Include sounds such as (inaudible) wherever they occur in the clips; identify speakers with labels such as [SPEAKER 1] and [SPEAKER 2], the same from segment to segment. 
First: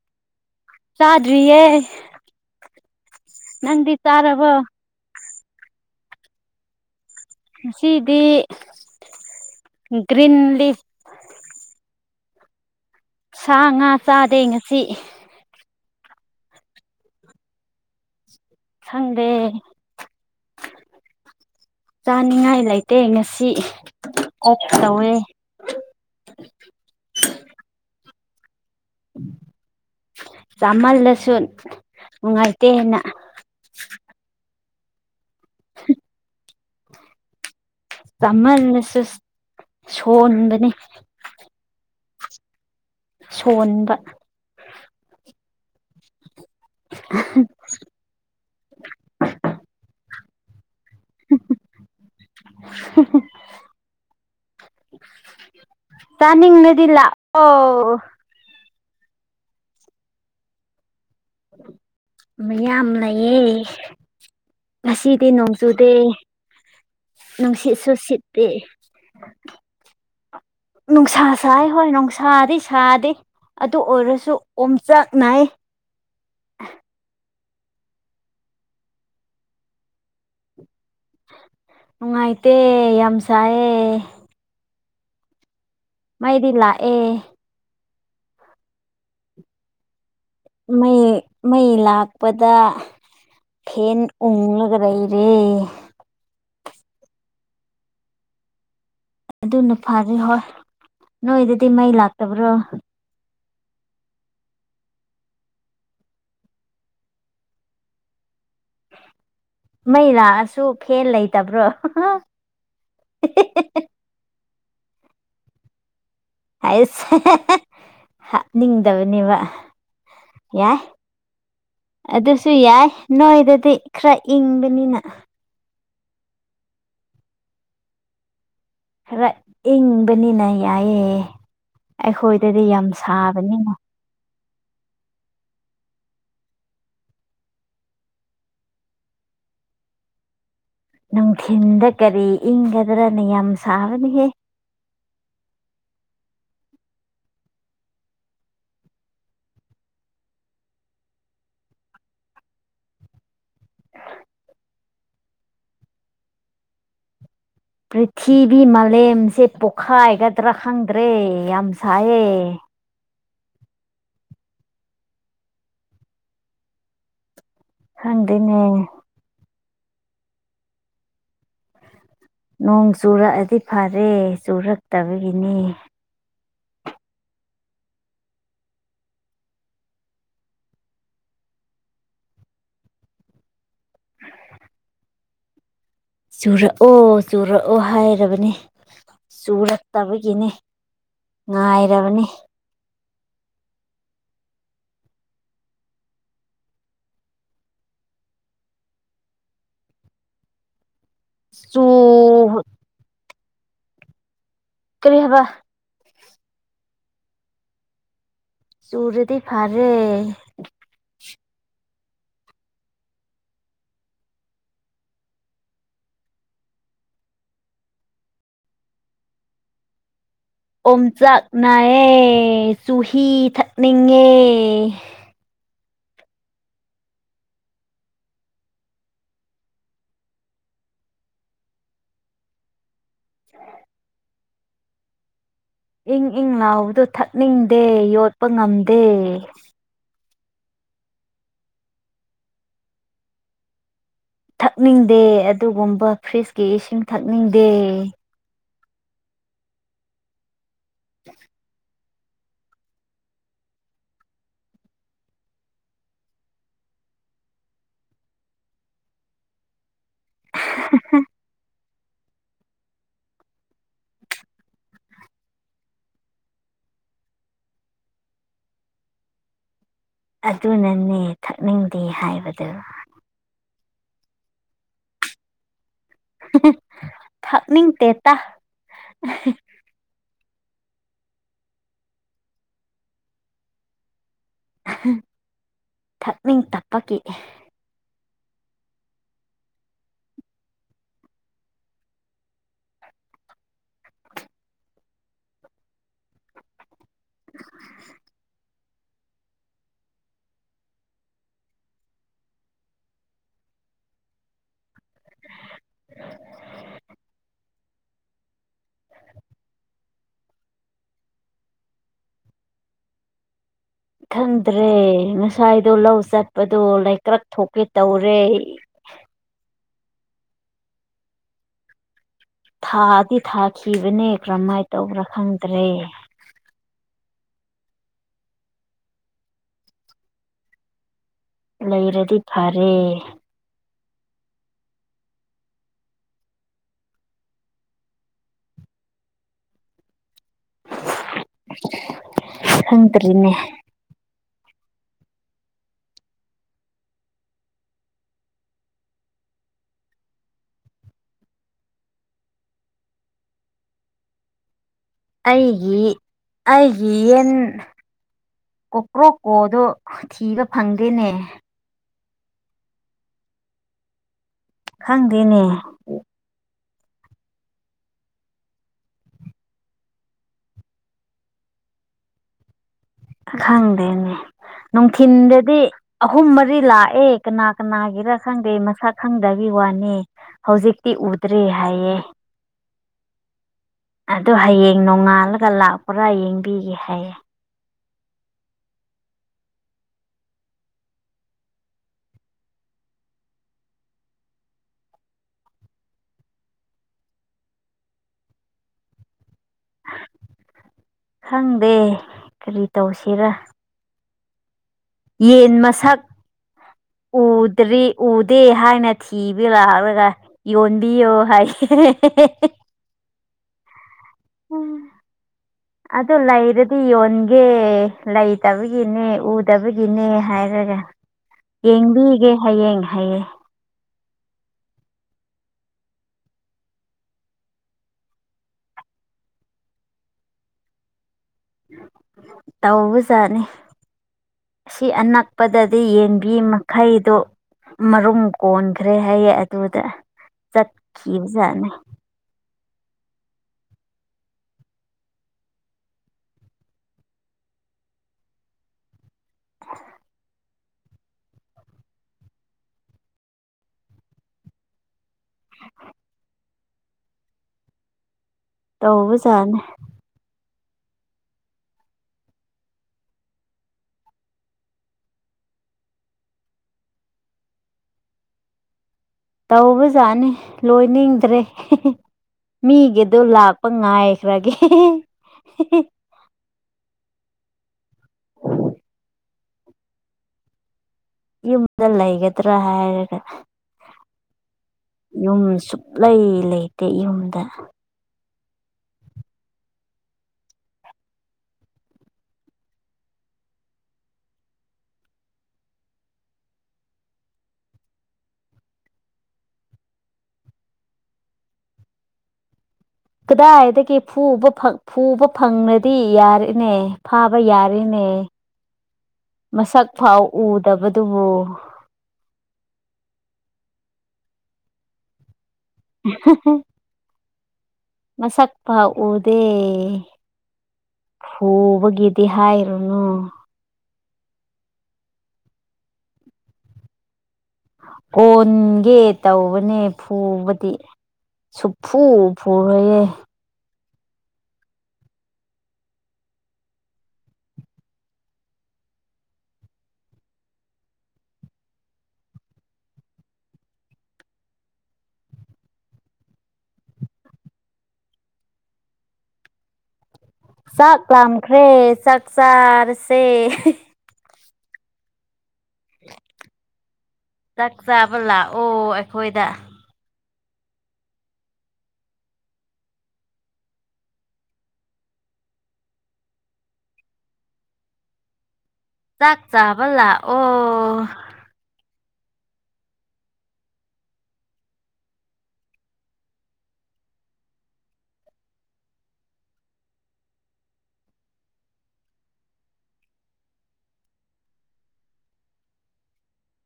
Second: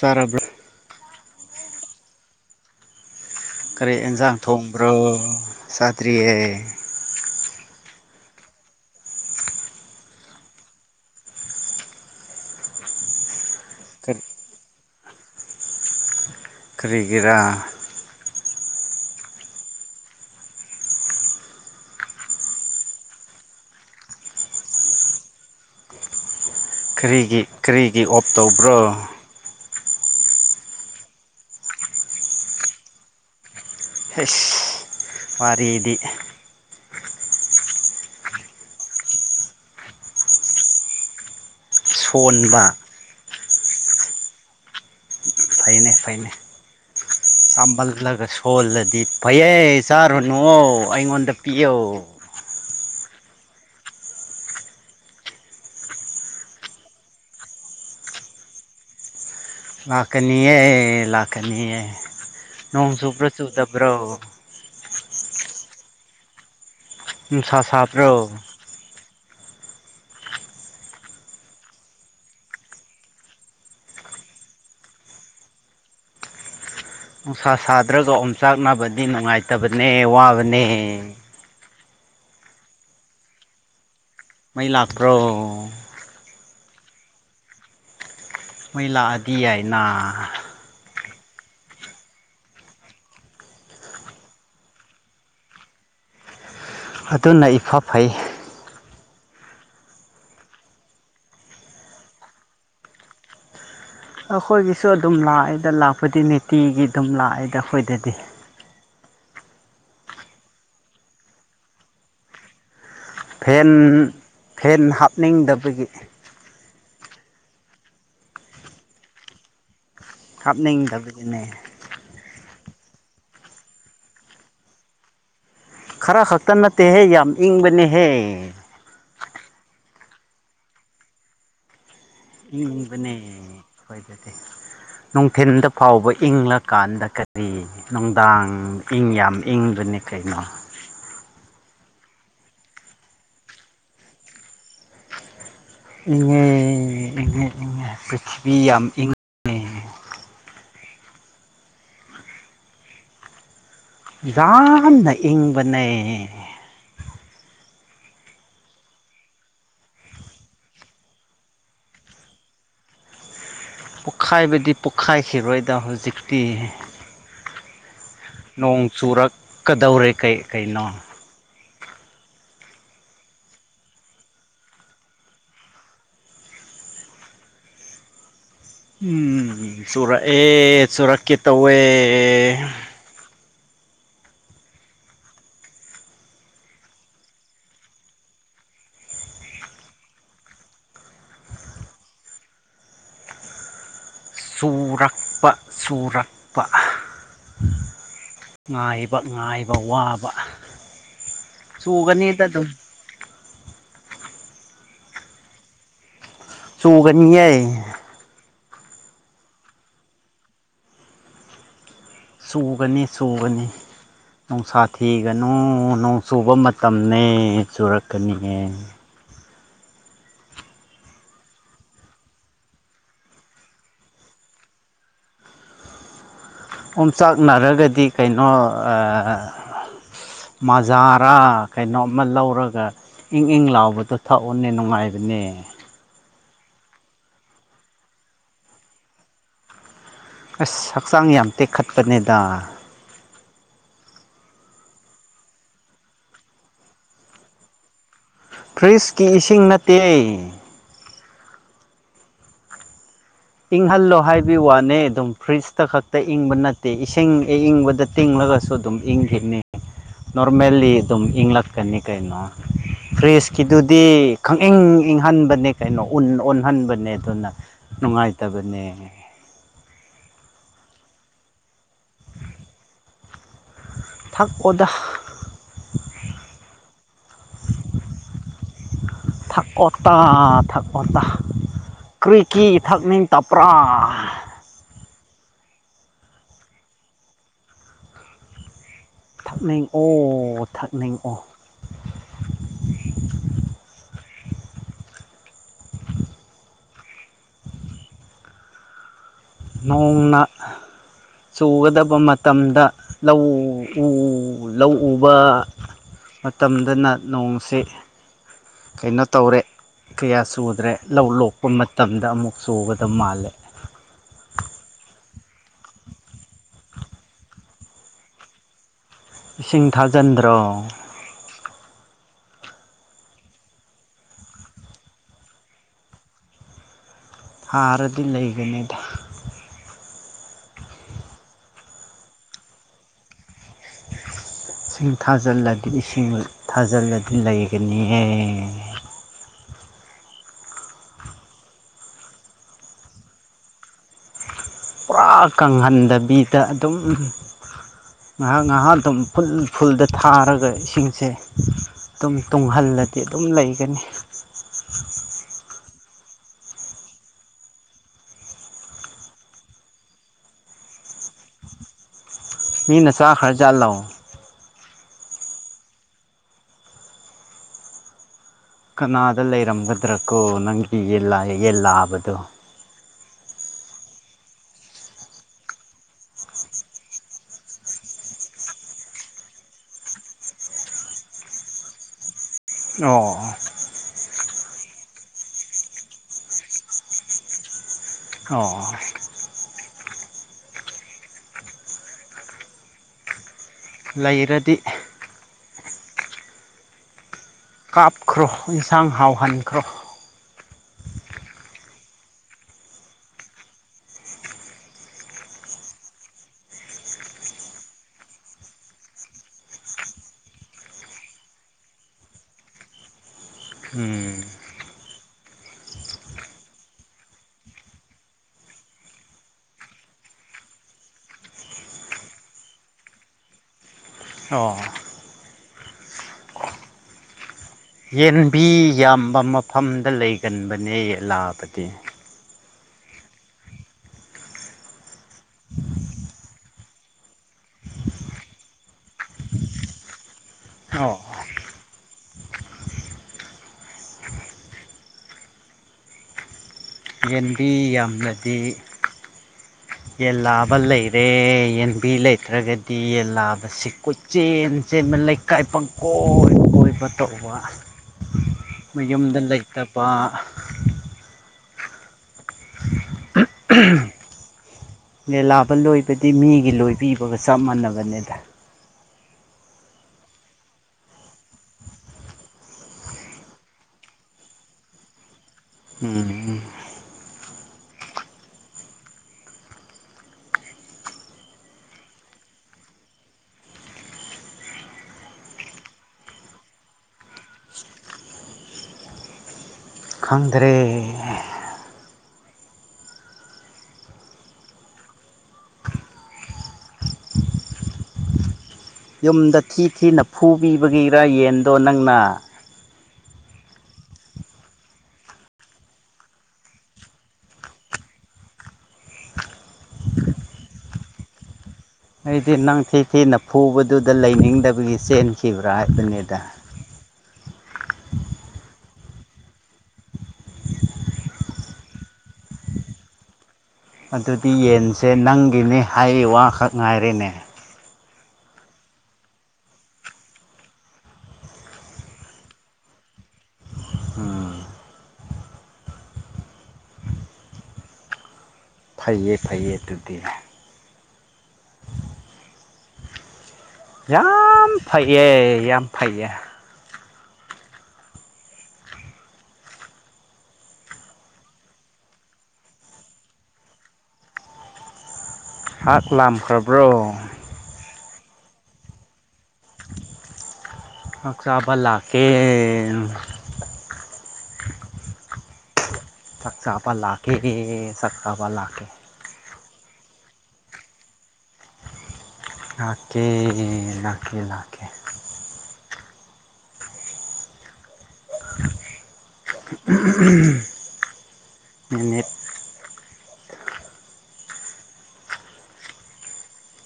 [SPEAKER 1] ꯐꯔꯕꯔ
[SPEAKER 2] ꯆꯥꯗꯔꯤꯌꯦ
[SPEAKER 1] ꯀꯔꯤ ꯑꯦꯟꯁꯥꯡ ꯊꯣꯡꯕ꯭ꯔꯣ ꯆꯗ꯭ꯔꯤꯌꯦ
[SPEAKER 2] ꯁꯤꯗꯤ ꯒ꯭ꯔꯟ ꯂꯤꯞ ꯁꯥ ꯉꯥ ꯆꯥꯗꯦ ꯉꯁꯤ
[SPEAKER 1] ꯀꯔꯤꯒꯔꯥ
[SPEAKER 2] ꯍꯪꯗꯦ ꯆꯥꯅꯤꯡꯉꯥꯏ ꯂꯩꯇꯦ ꯉꯁꯤ ꯑꯣꯐ ꯇꯧꯋꯦ
[SPEAKER 1] ꯀꯔꯤꯒꯤ ꯀꯔꯤꯒꯤ ꯑꯣꯞ ꯇꯧꯕ꯭ꯔꯣ
[SPEAKER 2] ꯆꯃꯜꯗꯁꯨ ꯅꯨꯡꯉꯥꯏꯇꯦꯅ
[SPEAKER 1] ꯍꯩꯁ ꯋꯥꯔꯤꯗꯤ
[SPEAKER 2] ꯆꯥꯃꯜꯂꯁꯨ ꯁꯣꯟꯕꯅꯤ
[SPEAKER 1] ꯁꯣꯟꯕ
[SPEAKER 2] ꯁꯣꯟꯕ
[SPEAKER 1] ꯐꯩꯅꯦ ꯐꯩꯅꯦ ꯁꯝꯕꯜꯒꯂꯒ ꯁꯣꯜꯗꯤ ꯐꯩꯌꯦ ꯆꯥ ꯔꯨꯅꯨ ꯑꯩꯉꯣꯟꯗ ꯄꯤꯌꯣ
[SPEAKER 2] ꯍꯝꯍꯝ ꯆꯥꯅꯤꯡꯂꯗꯤ ꯂꯥꯛꯑꯣ
[SPEAKER 1] ꯂꯥꯛꯀꯅꯤꯌꯦ ꯂꯥꯛ ꯂꯥꯛꯀꯅꯤꯌꯦ
[SPEAKER 2] ꯃꯌꯥꯝ
[SPEAKER 1] ꯅꯣꯡ ꯆꯨꯕ꯭ꯔꯣ
[SPEAKER 2] ꯂꯩꯌꯦ
[SPEAKER 1] ꯆꯨꯗꯕ꯭ꯔꯣ
[SPEAKER 2] ꯉꯁꯤꯗꯤ ꯅꯣꯡꯆꯨꯗꯦ
[SPEAKER 1] ꯅꯨꯡꯁꯥ
[SPEAKER 2] ꯅꯨꯡꯁꯤꯠꯁꯨ
[SPEAKER 1] ꯁꯥꯕ꯭ꯔꯣ
[SPEAKER 2] ꯁꯤꯠꯇꯦ ꯅꯨꯡꯁꯥ ꯁꯥꯏ ꯍꯣꯏ ꯅꯨꯡꯁꯥꯗꯤ ꯁꯥꯗꯦ ꯑꯗꯨ ꯑꯣꯏꯔꯁꯨ ꯑꯣꯝꯆꯥꯛ ꯅꯥꯌꯦ
[SPEAKER 1] ꯅꯨꯡꯁꯥ ꯁꯥꯗ꯭ꯔꯒ ꯑꯣꯝ ꯆꯥꯛꯅꯕꯗꯤ ꯅꯨꯡꯉꯥꯏꯇꯕꯅꯦ ꯋꯥꯕꯅꯦ
[SPEAKER 2] ꯅꯨꯡꯉꯥꯏꯇꯦ ꯌꯥꯝ ꯁꯥꯏꯌꯦ
[SPEAKER 1] ꯗꯤ ꯂꯥꯛꯈ꯭ꯔꯣ
[SPEAKER 2] ꯃꯩꯗꯤ ꯂꯥꯛꯑꯦ
[SPEAKER 1] ꯃꯩ ꯂꯥꯛꯑꯗꯤ ꯌꯥꯏꯅ
[SPEAKER 2] ꯃꯩ ꯃꯩ ꯂꯥꯛꯄꯗ ꯐꯦꯟ ꯎꯪꯂꯒꯂꯩꯔꯦ
[SPEAKER 1] ꯑꯗꯨꯅ ꯏꯐ ꯐꯩ
[SPEAKER 2] ꯑꯗꯨꯅ ꯐꯔꯦ ꯍꯣꯏ ꯅꯣꯏꯗꯗꯤ ꯃꯩ ꯂꯥꯛꯇꯕ꯭ꯔꯣ
[SPEAKER 1] ꯑꯩꯈꯣꯏꯒꯤꯁꯨ ꯑꯗꯨꯝ ꯂꯥꯛꯑꯦꯗ ꯂꯥꯛꯄꯗꯤ ꯅꯤꯡꯇꯤꯒꯤ ꯑꯗꯨꯝ ꯂꯥꯛꯑꯦꯗ ꯑꯩꯈꯣꯏꯗꯗꯤ
[SPEAKER 2] ꯃꯩ ꯂꯥꯛꯑꯁꯨ ꯐꯦꯟ ꯂꯩꯇꯕ꯭ꯔꯣ
[SPEAKER 1] ꯐꯦꯟ ꯐꯦꯟ ꯍꯥꯞꯅꯤꯡꯗꯕꯒꯤ
[SPEAKER 2] ꯑꯩꯁ ꯑꯍꯍꯍ ꯍꯥꯞꯅꯤꯡꯗꯕꯅꯦꯕ
[SPEAKER 1] ꯍꯥꯞꯅꯤꯡꯗꯕꯒꯤꯅꯦ
[SPEAKER 2] ꯁꯨ ꯌꯥꯏ ꯅꯣꯏꯗꯗꯤ ꯈꯔ ꯏꯪꯕꯅꯤꯅ
[SPEAKER 1] ꯈꯔ ꯈꯛꯇ ꯅꯠꯇꯦꯍꯦ ꯌꯥꯝ ꯏꯪꯕꯅꯦꯍꯦ
[SPEAKER 2] ꯈꯔ ꯏꯪꯕꯅꯤꯅ ꯌꯥꯌꯦ ꯑꯩꯈꯣꯏꯗꯗꯤ ꯌꯥꯝ
[SPEAKER 1] ꯏꯪꯕꯅꯦ
[SPEAKER 2] ꯁꯥꯕꯅꯤꯅ
[SPEAKER 1] ꯑꯩꯈꯣꯏꯗꯗꯤ ꯅꯨꯡꯊꯤꯟꯗ ꯐꯥꯎꯕ ꯏꯪꯂꯀꯥꯟꯗ ꯀꯔꯤ ꯅꯨꯡꯗꯥꯡ ꯏꯪ ꯌꯥꯝ ꯏꯪꯕꯅꯤ ꯅꯤꯀꯩꯅꯣ
[SPEAKER 2] ꯅꯨꯡꯊꯤꯟꯗ ꯀꯔꯤ ꯏꯪꯒꯗ꯭ꯔꯥꯅꯦ ꯌꯥꯝ ꯁꯥꯔꯅꯤꯍꯦ
[SPEAKER 1] ꯏꯪꯉꯦ ꯏꯪꯉꯦ ꯏꯪꯉꯦ ꯄ꯭ꯔꯤꯊꯤꯕꯤ ꯌꯥꯝ ꯏꯪꯉꯦ ꯌꯥꯝꯅ ꯏꯪꯕꯅꯦ
[SPEAKER 2] ꯄ꯭ꯔꯤꯊꯤꯕꯤ ꯃꯥꯂꯦꯝꯁꯦ ꯄꯣꯛꯈꯥꯏꯒꯗ꯭ꯔꯥ ꯈꯪꯗ꯭ꯔꯦ ꯌꯥꯝ ꯁꯥꯏꯌꯦ
[SPEAKER 1] ꯄꯣꯛꯈꯥꯏꯕꯗꯤ ꯄꯣꯛꯈꯥꯏꯈꯤꯔꯣꯏꯗ ꯍꯧꯖꯤꯛꯇꯤ
[SPEAKER 2] ꯈꯪꯗꯦꯅꯦ
[SPEAKER 1] ꯀꯗꯧꯔꯦ ꯀꯩ ꯀꯩꯅꯣ
[SPEAKER 2] ꯅꯣꯡ ꯆꯨꯔꯛꯑꯗꯤ ꯐꯔꯦ ꯆꯨꯔꯛꯇꯕꯒꯤꯅꯤ
[SPEAKER 1] ꯎꯝ ꯆꯨꯔꯛꯑꯦ ꯆꯨꯔꯛꯀꯦ ꯇꯧꯋꯦ
[SPEAKER 2] ꯆꯨꯔꯛꯑꯣ ꯆꯨꯔꯛꯑꯣ ꯍꯥꯏꯔꯕꯅꯤ ꯆꯨꯔꯛꯇꯕꯒꯤꯅꯦ ꯉꯥꯏꯔꯕꯅꯤ
[SPEAKER 1] ꯆꯨꯔꯛꯄ ꯆꯨꯔꯛꯄ ꯉꯥꯏꯕ ꯉꯥꯏꯕ ꯋꯥꯕ
[SPEAKER 2] ꯆꯨ
[SPEAKER 1] ꯆꯨꯒꯅꯦꯗ ꯑꯗꯨꯝ
[SPEAKER 2] ꯀꯔꯤ ꯍꯥꯏꯕ
[SPEAKER 1] ꯆꯨꯒꯅꯤꯌꯦ
[SPEAKER 2] ꯆꯨꯔꯗꯤ ꯐꯔꯦ
[SPEAKER 1] ꯁꯨꯒꯅꯤ ꯁꯨꯒꯅꯤ ꯅꯨꯡꯁꯥ ꯊꯤꯒꯅꯨ ꯅꯣꯡ ꯆꯨꯕ ꯃꯇꯝꯅꯤꯅꯦ ꯆꯨꯔꯛꯀꯅꯤꯉ
[SPEAKER 2] ꯑꯣꯝꯆꯥꯛ ꯅꯥꯏꯑꯌꯦ ꯆꯨꯍꯤ ꯊꯛꯅꯤꯡꯉꯦ (unintelligible) (inaudible)
[SPEAKER 1] ꯌꯝꯆꯥꯛ ꯅꯥꯔꯒꯗꯤ ꯀꯩꯅꯣ ꯃꯖꯥꯔꯥ ꯀꯩꯅꯣꯝꯃ ꯂꯧꯔꯒ ꯏꯪ ꯏꯪ ꯂꯥꯎꯕꯗꯣ ꯊꯛꯑꯣꯅꯦ ꯅꯨꯡꯉꯥꯏꯕꯅꯦ
[SPEAKER 2] ꯏꯪ ꯏꯪ ꯂꯥꯎꯕꯗ ꯊꯛꯅꯤꯡꯗꯦ ꯌꯣꯠꯄ ꯉꯝꯗꯦ
[SPEAKER 1] ꯑꯁ ꯍꯛꯆꯥꯡ ꯌꯥꯝ ꯇꯦꯛꯈꯠꯄꯅꯤꯗ
[SPEAKER 2] ꯊꯛꯅꯤꯡꯗꯦ ꯑꯗꯨꯒꯨꯝꯕ ꯐ꯭ꯔꯤꯖꯀꯤ ꯏꯁꯤꯡ ꯊꯛꯅꯤꯡꯗꯦ
[SPEAKER 1] ꯐ꯭ꯔꯤꯖꯀꯤ ꯏꯁꯤꯡ ꯅꯠꯇꯦ
[SPEAKER 2] (unintelligible) (inaudible)
[SPEAKER 1] ꯏꯪꯍꯜꯂꯣ ꯍꯥꯏꯕꯒꯤ ꯋꯥꯅꯦ ꯑꯗꯨꯝ ꯐ꯭ꯔꯤꯖꯇ ꯈꯛꯇ ꯏꯪꯕ ꯅꯠꯇꯦ ꯏꯁꯤꯡ ꯏꯪꯕꯗ ꯇꯤꯡꯂ ꯒꯁꯨ ꯑꯗꯨꯝ ꯍꯪꯒꯤꯤꯅꯤ ꯅꯣꯔꯃꯦꯜꯂꯤ ꯑꯗꯨꯝ ꯏꯤꯡ ꯂꯥꯛ ꯀꯅꯤ ꯀꯩꯅꯩꯅꯣ ꯐꯔꯤꯖꯀꯤꯗꯨꯗꯤ ꯈꯪ ꯏꯪ ꯏꯪꯍꯟꯕꯅꯦ ꯀꯩꯅꯣ ꯑꯣꯟꯍꯟꯕꯅꯦ ꯑꯗꯨꯅ ꯅꯨꯡꯉꯥꯏ ꯇꯥꯕꯅꯦ
[SPEAKER 2] ꯑꯗꯨꯅꯅꯦ ꯊꯛꯅꯤꯡꯗꯦ ꯍꯥꯏꯕꯗꯨ
[SPEAKER 1] ꯊꯀ ꯑꯣꯗ
[SPEAKER 2] ꯊꯛꯅꯤꯡ ꯇꯦ ꯇ
[SPEAKER 1] ꯊꯛꯄꯇ ꯀꯨꯔꯤꯏ ꯀꯤ ꯏꯊꯛꯅꯤꯡ ꯇꯞꯄ꯭ꯔꯥ
[SPEAKER 2] ꯊꯛꯅꯤꯡ ꯇꯞꯄꯒꯤ
[SPEAKER 1] ꯊꯛꯅꯤꯡ ꯑꯣ ꯊꯛꯅꯤꯡ ꯑꯣ
[SPEAKER 2] (unintelligible) (inaudible)
[SPEAKER 1] ꯅꯣꯡꯅꯥ ꯆꯨꯒꯗꯕ ꯃꯇꯝꯗ ꯂꯧ ꯎꯕ ꯃꯇꯝꯗꯅ ꯅꯣꯡꯁꯤ ꯀꯩꯅꯣ ꯇꯧꯔꯦ ꯀꯌꯥ ꯆꯨꯗ꯭ꯔꯦ ꯂꯧ ꯂꯣꯛꯄ ꯃꯇꯝꯗ ꯑꯃꯨꯛ ꯆꯨꯒꯗ ꯃꯥꯜꯂꯦ
[SPEAKER 2] ꯈꯪꯗ꯭ꯔꯦ ꯉꯁꯥꯏꯗꯣ ꯂꯧ ꯆꯠꯄꯗꯣ ꯂꯩꯀ꯭ꯔꯛ ꯊꯣꯛꯀꯦ ꯇꯧꯔꯦ
[SPEAKER 1] ꯁꯤꯡꯊꯥꯖꯟꯗ꯭ꯔ
[SPEAKER 2] ꯊꯥꯗꯤ ꯊꯥꯈꯤꯕꯅꯦ ꯀꯔꯝꯍꯥꯏꯅ ꯇꯧꯕ꯭ꯔꯥ ꯈꯪꯗ꯭ꯔꯦ
[SPEAKER 1] ꯑꯔꯗꯤ ꯂꯩꯒꯅꯤꯗ
[SPEAKER 2] ꯂꯩꯔꯗꯤ ꯐꯔꯦ
[SPEAKER 1] ꯏꯁꯤꯡ ꯊꯥꯖꯜꯂꯗꯤ ꯏꯁꯤꯡ ꯊꯥꯖꯜꯂꯗꯤ ꯂꯩꯒꯅꯤꯍꯦ
[SPEAKER 2] (inaudible) ꯁꯪꯇꯔꯤꯅꯦ
[SPEAKER 1] ꯄꯨꯔꯥ ꯀꯪꯍꯟꯗꯕꯤꯗ ꯑꯗꯨꯝ ꯉꯥꯏꯍꯥꯛ ꯉꯥꯏꯍꯥꯛ ꯑꯗꯨꯝ ꯐꯨꯜꯗ ꯊꯥꯔꯒ ꯏꯁꯤꯡꯁꯦ ꯑꯗꯨꯝ ꯇꯨꯡꯍꯜꯂ ꯈꯜꯂꯗꯤ ꯑꯗꯨꯝ ꯂꯩꯒꯅꯤ
[SPEAKER 2] ꯑꯩꯒꯤ ꯑꯩꯒꯤ ꯌꯦꯟ ꯀꯣꯀ꯭ꯔꯣꯀꯣꯗꯣ ꯊꯤꯕ ꯐꯪꯗꯦꯅꯦ
[SPEAKER 1] ꯃꯤ ꯅꯆꯥ ꯈꯔ ꯆꯥꯠ ꯂꯑꯣꯣ
[SPEAKER 2] ꯈꯪꯗꯦꯅꯦ
[SPEAKER 1] ꯀꯅꯥꯗ ꯂꯩꯔꯝꯒꯗ꯭ꯔ ꯀꯣ ꯅꯪꯒꯤ ꯌꯦꯟ ꯂꯥꯕꯗꯣ
[SPEAKER 2] ꯈꯪꯗꯅꯦ ꯅꯨꯡꯊꯤꯤꯟꯗꯗꯤ ꯑꯍꯨꯝ ꯃꯔꯤ ꯂꯥꯛꯑꯦ ꯀꯅꯥ ꯀꯅꯥꯒꯤꯔꯥ ꯈꯪꯗꯦ ꯃꯁꯛ ꯈꯪꯗꯕꯤ ꯋꯥꯅꯤ ꯍꯧꯖꯤꯛꯇꯤ ꯎꯗ꯭ꯔꯦ ꯍꯥꯏꯌꯦꯦ
[SPEAKER 1] ꯑꯣ (inaudible)
[SPEAKER 2] ꯍꯌꯦꯡ ꯅꯣꯡꯉꯥꯜꯂꯒ ꯂꯥꯛꯄ꯭ꯔꯥ ꯌꯦꯡꯕꯤꯒꯦ ꯍꯥꯏꯌꯦ
[SPEAKER 1] ꯑꯣ ꯂꯩꯔꯗꯤ ꯀꯥꯞꯈ꯭ꯔꯣ ꯏꯟꯁꯥꯡ ꯍꯥꯎꯍꯅꯤ
[SPEAKER 2] ꯈꯪꯗꯦ ꯀꯔꯤ ꯇꯧꯁꯤꯔ ꯌꯦꯟ ꯃꯁꯛ ꯎ ꯎꯗ꯭ꯔꯤ ꯎꯗꯦ ꯍꯥꯏꯅ ꯊꯤꯕ ꯂꯥꯛꯂꯒ ꯌꯣꯟꯕꯤꯌꯣ ꯍꯥꯏꯦ (unintelligible)
[SPEAKER 1] ꯎꯝ
[SPEAKER 2] ꯑꯗꯨ ꯂꯩꯔꯗꯤ ꯌꯣꯟꯒꯦ ꯂꯩꯇꯕꯒꯤꯅꯦ ꯎꯗꯕꯒꯤꯅꯦ ꯍꯥꯏꯔ ꯌꯦꯡꯕꯤꯒꯦ ꯍꯌꯦꯡ ꯍꯌꯦꯡ
[SPEAKER 1] ꯑꯣ ꯌꯦꯟꯕꯤ ꯌꯥꯝꯕ ꯃꯐꯝꯗ ꯂꯩꯒꯟꯕꯅꯦ ꯂꯥꯕꯗꯤ
[SPEAKER 2] ꯇꯧꯕꯖꯥꯠꯅꯤ ꯑꯁꯤ ꯑꯅꯛꯄꯗꯗꯤ ꯌꯦꯡꯕꯤꯃ ꯈꯩꯗꯣ ꯃꯔꯨꯝ ꯀꯣꯟꯈ꯭ꯔꯦ ꯍꯥꯏꯌꯦ ꯑꯗꯨꯗ
[SPEAKER 1] ꯑꯣ
[SPEAKER 2] ꯆꯠꯈꯤꯕꯈꯤꯕꯖꯅ
[SPEAKER 1] ꯌꯦꯟꯕꯤ ꯌꯥꯝꯅꯗꯤ
[SPEAKER 2] ꯑ
[SPEAKER 1] ꯌꯦꯟ ꯂꯥꯕ ꯂꯩꯔꯦ ꯌꯦꯟꯕꯤ ꯂꯩꯇ꯭ꯔꯒꯗꯤ ꯌꯦꯟ ꯂꯥꯕꯁꯤ ꯀꯣꯏꯠꯆꯦꯟ ꯆꯦꯟ ꯂꯩꯀꯥꯏ ꯄꯪꯀꯣꯏ ꯀꯣꯏꯕ ꯇꯧꯕ ꯃꯌꯨꯝꯗ
[SPEAKER 2] ꯇꯧꯕꯖꯥꯠꯅꯤ
[SPEAKER 1] ꯂꯩꯇꯕ (inaudible) ꯃꯦꯂꯥꯕ ꯂꯣꯏꯕꯗꯤ ꯃꯤꯒꯤ ꯂꯣꯏꯕꯤꯕꯒ ꯆꯞ ꯃꯥꯟꯅꯕꯅꯤꯗ
[SPEAKER 2] ꯇꯧꯕꯖꯥꯠꯅꯤ ꯂꯣꯏꯅꯤꯡꯗ꯭ꯔꯦ ꯃꯤꯒꯤꯗꯣ ꯂꯥꯛꯄ ꯉꯥꯏꯈ꯭ꯔꯒꯦ
[SPEAKER 1] ꯎꯝ
[SPEAKER 2] ꯑꯣ ꯌꯨꯝꯗ ꯂꯩꯒꯗ꯭ꯔꯥ ꯍꯥꯏꯔꯒ ꯌꯨꯝ ꯁꯨꯛꯂꯩ ꯂꯩꯇꯦ ꯌꯨꯝꯗ
[SPEAKER 1] ꯈꯪꯗ꯭ꯔꯦ ꯌꯨꯝꯗ ꯊꯤ ꯊꯤꯅ ꯐꯨꯕꯤꯕꯒꯤꯔꯥ ꯌꯦꯟꯗꯣ ꯅꯪꯅ
[SPEAKER 2] ꯀꯗꯥꯏꯗꯒꯤ ꯐꯨꯕ ꯐꯪ ꯐꯨꯕ ꯐꯪꯂꯗꯤ ꯌꯥꯔ‌ꯦꯅꯦ ꯐꯥꯕ ꯌꯥꯔ‌ꯦꯅꯦ ꯃꯁꯛ ꯐꯥꯎ ꯎꯗꯕꯗꯨꯕꯨ
[SPEAKER 1] ꯑꯩꯗꯤ ꯅꯪ ꯊꯤ ꯊꯤꯅ ꯐꯨꯕꯗꯨꯗ ꯂꯩꯅꯤꯡꯗꯕꯒꯤ ꯆꯦꯟꯈꯤꯕ ꯕꯔꯥ ꯍꯥꯏꯕꯅꯤꯗ
[SPEAKER 2] ꯃꯁꯛ ꯐꯥꯛ ꯎꯗꯦ ꯍꯨꯕꯒꯤꯗꯤ ꯍꯥꯏꯔꯨꯅꯨ
[SPEAKER 1] ꯑꯗꯨꯗꯤ ꯌꯦꯟꯁꯦ ꯅꯪꯒꯤꯅꯤ ꯍꯥꯏ ꯋꯥꯈꯛ ꯉꯥꯏꯔ‌ꯦꯅꯦ
[SPEAKER 2] ꯑꯣꯟꯒꯦ ꯇꯧꯕꯅꯦ ꯐꯨꯕꯗꯤ ꯁꯨꯛꯐꯨ ꯐꯨꯔꯣꯏꯌꯦ
[SPEAKER 1] ꯎꯝ ꯐꯩꯌꯦ ꯐꯩꯌꯦ ꯑꯗꯨꯗꯤ ꯌꯥꯝ ꯐꯩꯌꯦ ꯌꯥꯝ ꯐꯩꯌꯦ
[SPEAKER 2] ꯆꯥꯛ ꯂꯥꯝꯈ꯭ꯔꯦ ꯆꯥꯛ ꯆꯥꯔꯁꯦ ꯍ‌ꯦ ꯍ‌ꯦ
[SPEAKER 1] ꯍꯥꯛ ꯂꯥꯝꯈ꯭ꯔꯕ꯭ꯔꯣ
[SPEAKER 2] ꯥꯆꯥꯕ ꯂꯥꯛꯑꯣ ꯑꯩꯈꯣꯏꯗ
[SPEAKER 1] ꯑ ꯆꯥꯕ ꯂꯥꯛꯀꯦ ꯎꯝ ꯆꯥꯛ ꯆꯥꯥꯕ ꯂꯥꯛꯀꯦ ꯆꯥꯛ ꯆꯥꯕ ꯂꯥꯛꯀꯦ
[SPEAKER 2] ꯆꯥꯛ ꯆꯥꯕ ꯂꯥꯛꯑꯣ
[SPEAKER 1] ꯂꯥꯛꯀꯦ ꯂꯥꯛꯀꯦ ꯂꯥꯛꯀꯦ ꯑ ꯑꯍꯝ ꯅꯨꯃꯤꯠ
[SPEAKER 2] (inaudible)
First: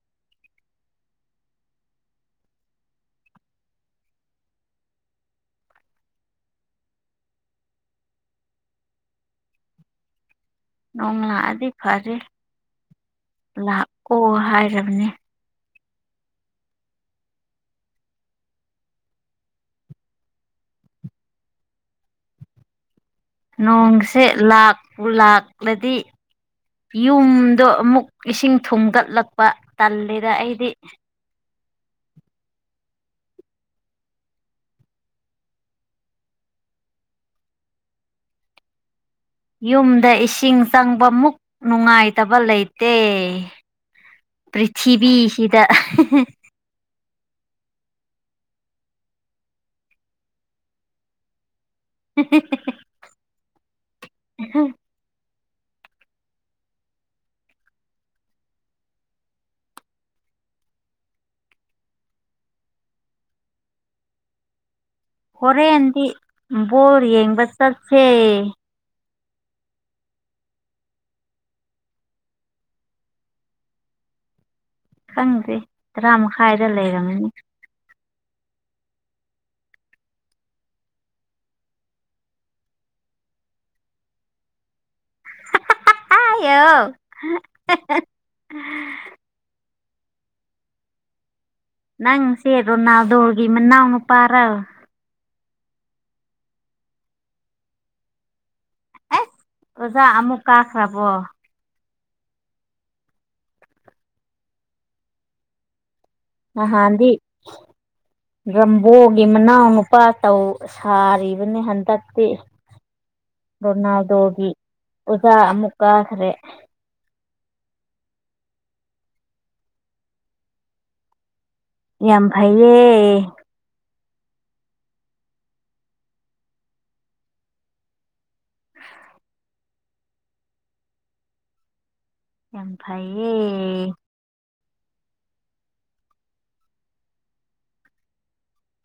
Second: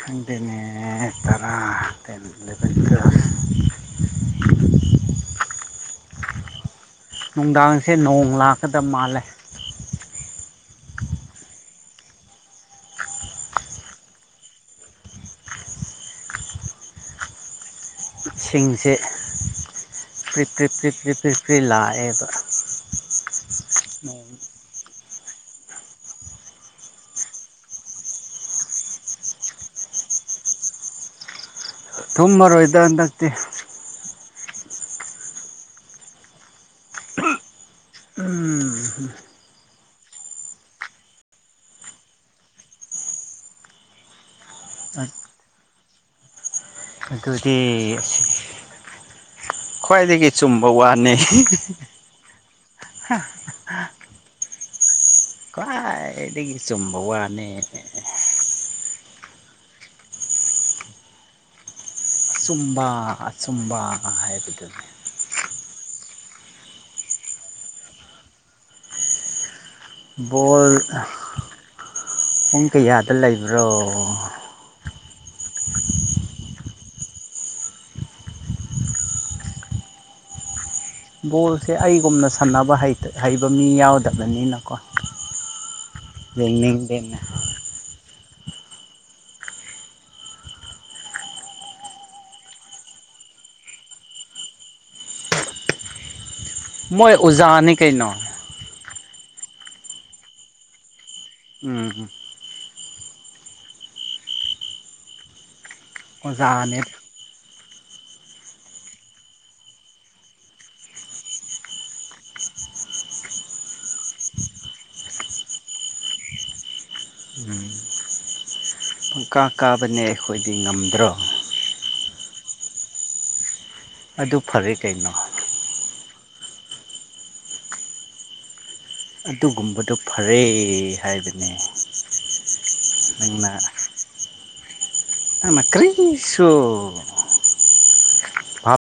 [SPEAKER 1] ꯈꯪꯗ‌ꯦꯅꯦ ꯑꯥ ꯇꯔꯥ ꯇ‌ꯦꯟ (unintelligible)
[SPEAKER 2] (inaudible)
[SPEAKER 1] ꯅꯨꯡꯗꯥꯡꯁꯦ ꯅꯣꯡ ꯂꯥꯛꯀꯗꯕ ꯃꯥꯜꯂꯦ
[SPEAKER 2] ꯅꯣꯡ ꯂꯥꯛꯑꯗꯤ ꯐꯔꯦ ꯂꯥꯛꯑꯣ ꯍꯥꯏꯔꯕꯅꯦ
[SPEAKER 1] ꯁꯤꯡꯁꯦ ꯄ꯭ꯔꯤ ꯄ꯭ꯔꯤ ꯄ꯭ꯔꯤ ꯄ꯭ꯔꯤ ꯄ꯭ꯔꯤ ꯄ꯭ꯔꯤ ꯂꯥꯛꯑꯦꯕ
[SPEAKER 2] ꯅꯣꯡꯁꯦ ꯂꯥꯛꯄꯨ ꯂꯥꯛꯂꯗꯤ ꯌꯨꯝꯗꯣ ꯑꯃꯨꯛ ꯏꯁꯤꯡ ꯊꯨꯝꯒꯠꯂꯛꯄ ꯇꯜꯂꯤꯗ ꯑꯩꯗꯤ
[SPEAKER 1] ꯊꯨꯝꯃꯔꯣꯏꯗ ꯍꯟꯗꯛꯇꯤ ꯎꯝ
[SPEAKER 2] ꯌꯨꯝꯗ ꯏꯁꯤꯡ ꯆꯪꯕ ꯃꯨꯛ ꯅꯨꯡꯉꯥꯏꯇꯕ ꯂꯩꯇꯦ ꯄ꯭ꯔꯤꯊꯤꯕꯤꯁꯤꯗ
[SPEAKER 1] ꯑꯗꯨꯗꯤ ꯑꯁꯤ ꯈ꯭ꯋꯥꯏꯗꯒꯤ ꯆꯨꯝꯕ ꯋꯥꯅꯤ ꯍꯥ ꯍ ꯈꯋꯥꯏꯗꯒꯤ ꯆꯨꯝꯕ ꯋꯥꯅ‌ꯦ ꯑꯆꯨꯝꯕ ꯑꯆꯨꯝꯕ ꯍꯥꯏꯕꯗꯨꯅꯦ
[SPEAKER 2] ꯍꯣꯔꯦꯟꯗꯤ ꯕꯣꯜ ꯌꯦꯡꯕ ꯆꯠꯁꯦ
[SPEAKER 1] ꯕꯣꯜ ꯑꯥ ꯄꯨꯡ ꯀꯌꯥꯗ ꯂꯩꯕ꯭ꯔꯣ
[SPEAKER 2] ꯈꯪꯗꯦ ꯇꯔꯥ ꯃꯈꯥꯏꯗ ꯂꯩꯔꯝꯒꯅꯤ
[SPEAKER 1] ꯕꯣꯜꯁꯦ ꯑꯩꯒꯨꯝꯅ ꯁꯥꯟꯅꯕ ꯍꯩꯇ ꯍꯩꯕ ꯃꯤ ꯌꯥꯎꯗꯕꯅꯤꯅꯀꯣ
[SPEAKER 2] ꯍꯥꯍꯥ ꯍꯥ ꯍꯥꯏꯌ‌ꯣ
[SPEAKER 1] ꯌꯦꯡꯅꯤꯡꯗꯦꯅꯦ
[SPEAKER 2] ꯅꯪ ꯁꯦꯔꯣꯅꯥꯗꯧꯔꯒꯤ ꯃꯅꯥꯎꯅ ꯄꯥꯔ
[SPEAKER 1] ꯃꯣꯏ ꯎꯖꯥꯅꯤ ꯀꯩꯅ
[SPEAKER 2] ꯑꯁ ꯑꯣꯖꯥ ꯑꯃꯨꯛ ꯀꯥꯈ꯭ꯔꯕꯣ
[SPEAKER 1] ꯎꯝꯝ
[SPEAKER 2] ꯑ
[SPEAKER 1] ꯑꯣꯖꯥꯅꯦ
[SPEAKER 2] ꯍꯗꯤ ꯗ꯭ꯔꯝꯕꯣꯒꯤ ꯃꯅꯥꯎ ꯅꯨꯄꯥ ꯇꯧ ꯁꯥꯔꯤꯕꯅꯤ ꯍꯟꯗꯛꯇꯤ ꯔꯣꯅꯥꯜꯗꯣꯒꯤ ꯑꯣꯖꯥ ꯑꯃꯨꯛ ꯀꯥꯈ꯭ꯔꯦ
[SPEAKER 1] ꯄꯪꯀꯥ ꯀꯥꯕꯅꯦ ꯑꯩꯈꯣꯏꯗꯤ ꯉꯝꯗ꯭ꯔꯣ
[SPEAKER 2] ꯌꯥꯝ ꯐꯩꯌꯦ
[SPEAKER 1] ꯑꯗꯨ ꯐꯔꯦ ꯀꯩꯅꯣ ꯑꯗꯨꯒꯨꯝꯕꯗꯣ ꯐꯔꯦ ꯍꯥꯏꯕꯅꯦ
[SPEAKER 2] ꯑꯦ ꯐꯩꯌꯦ
[SPEAKER 1] ꯅ ꯀ꯭ꯔꯤꯁꯨꯣ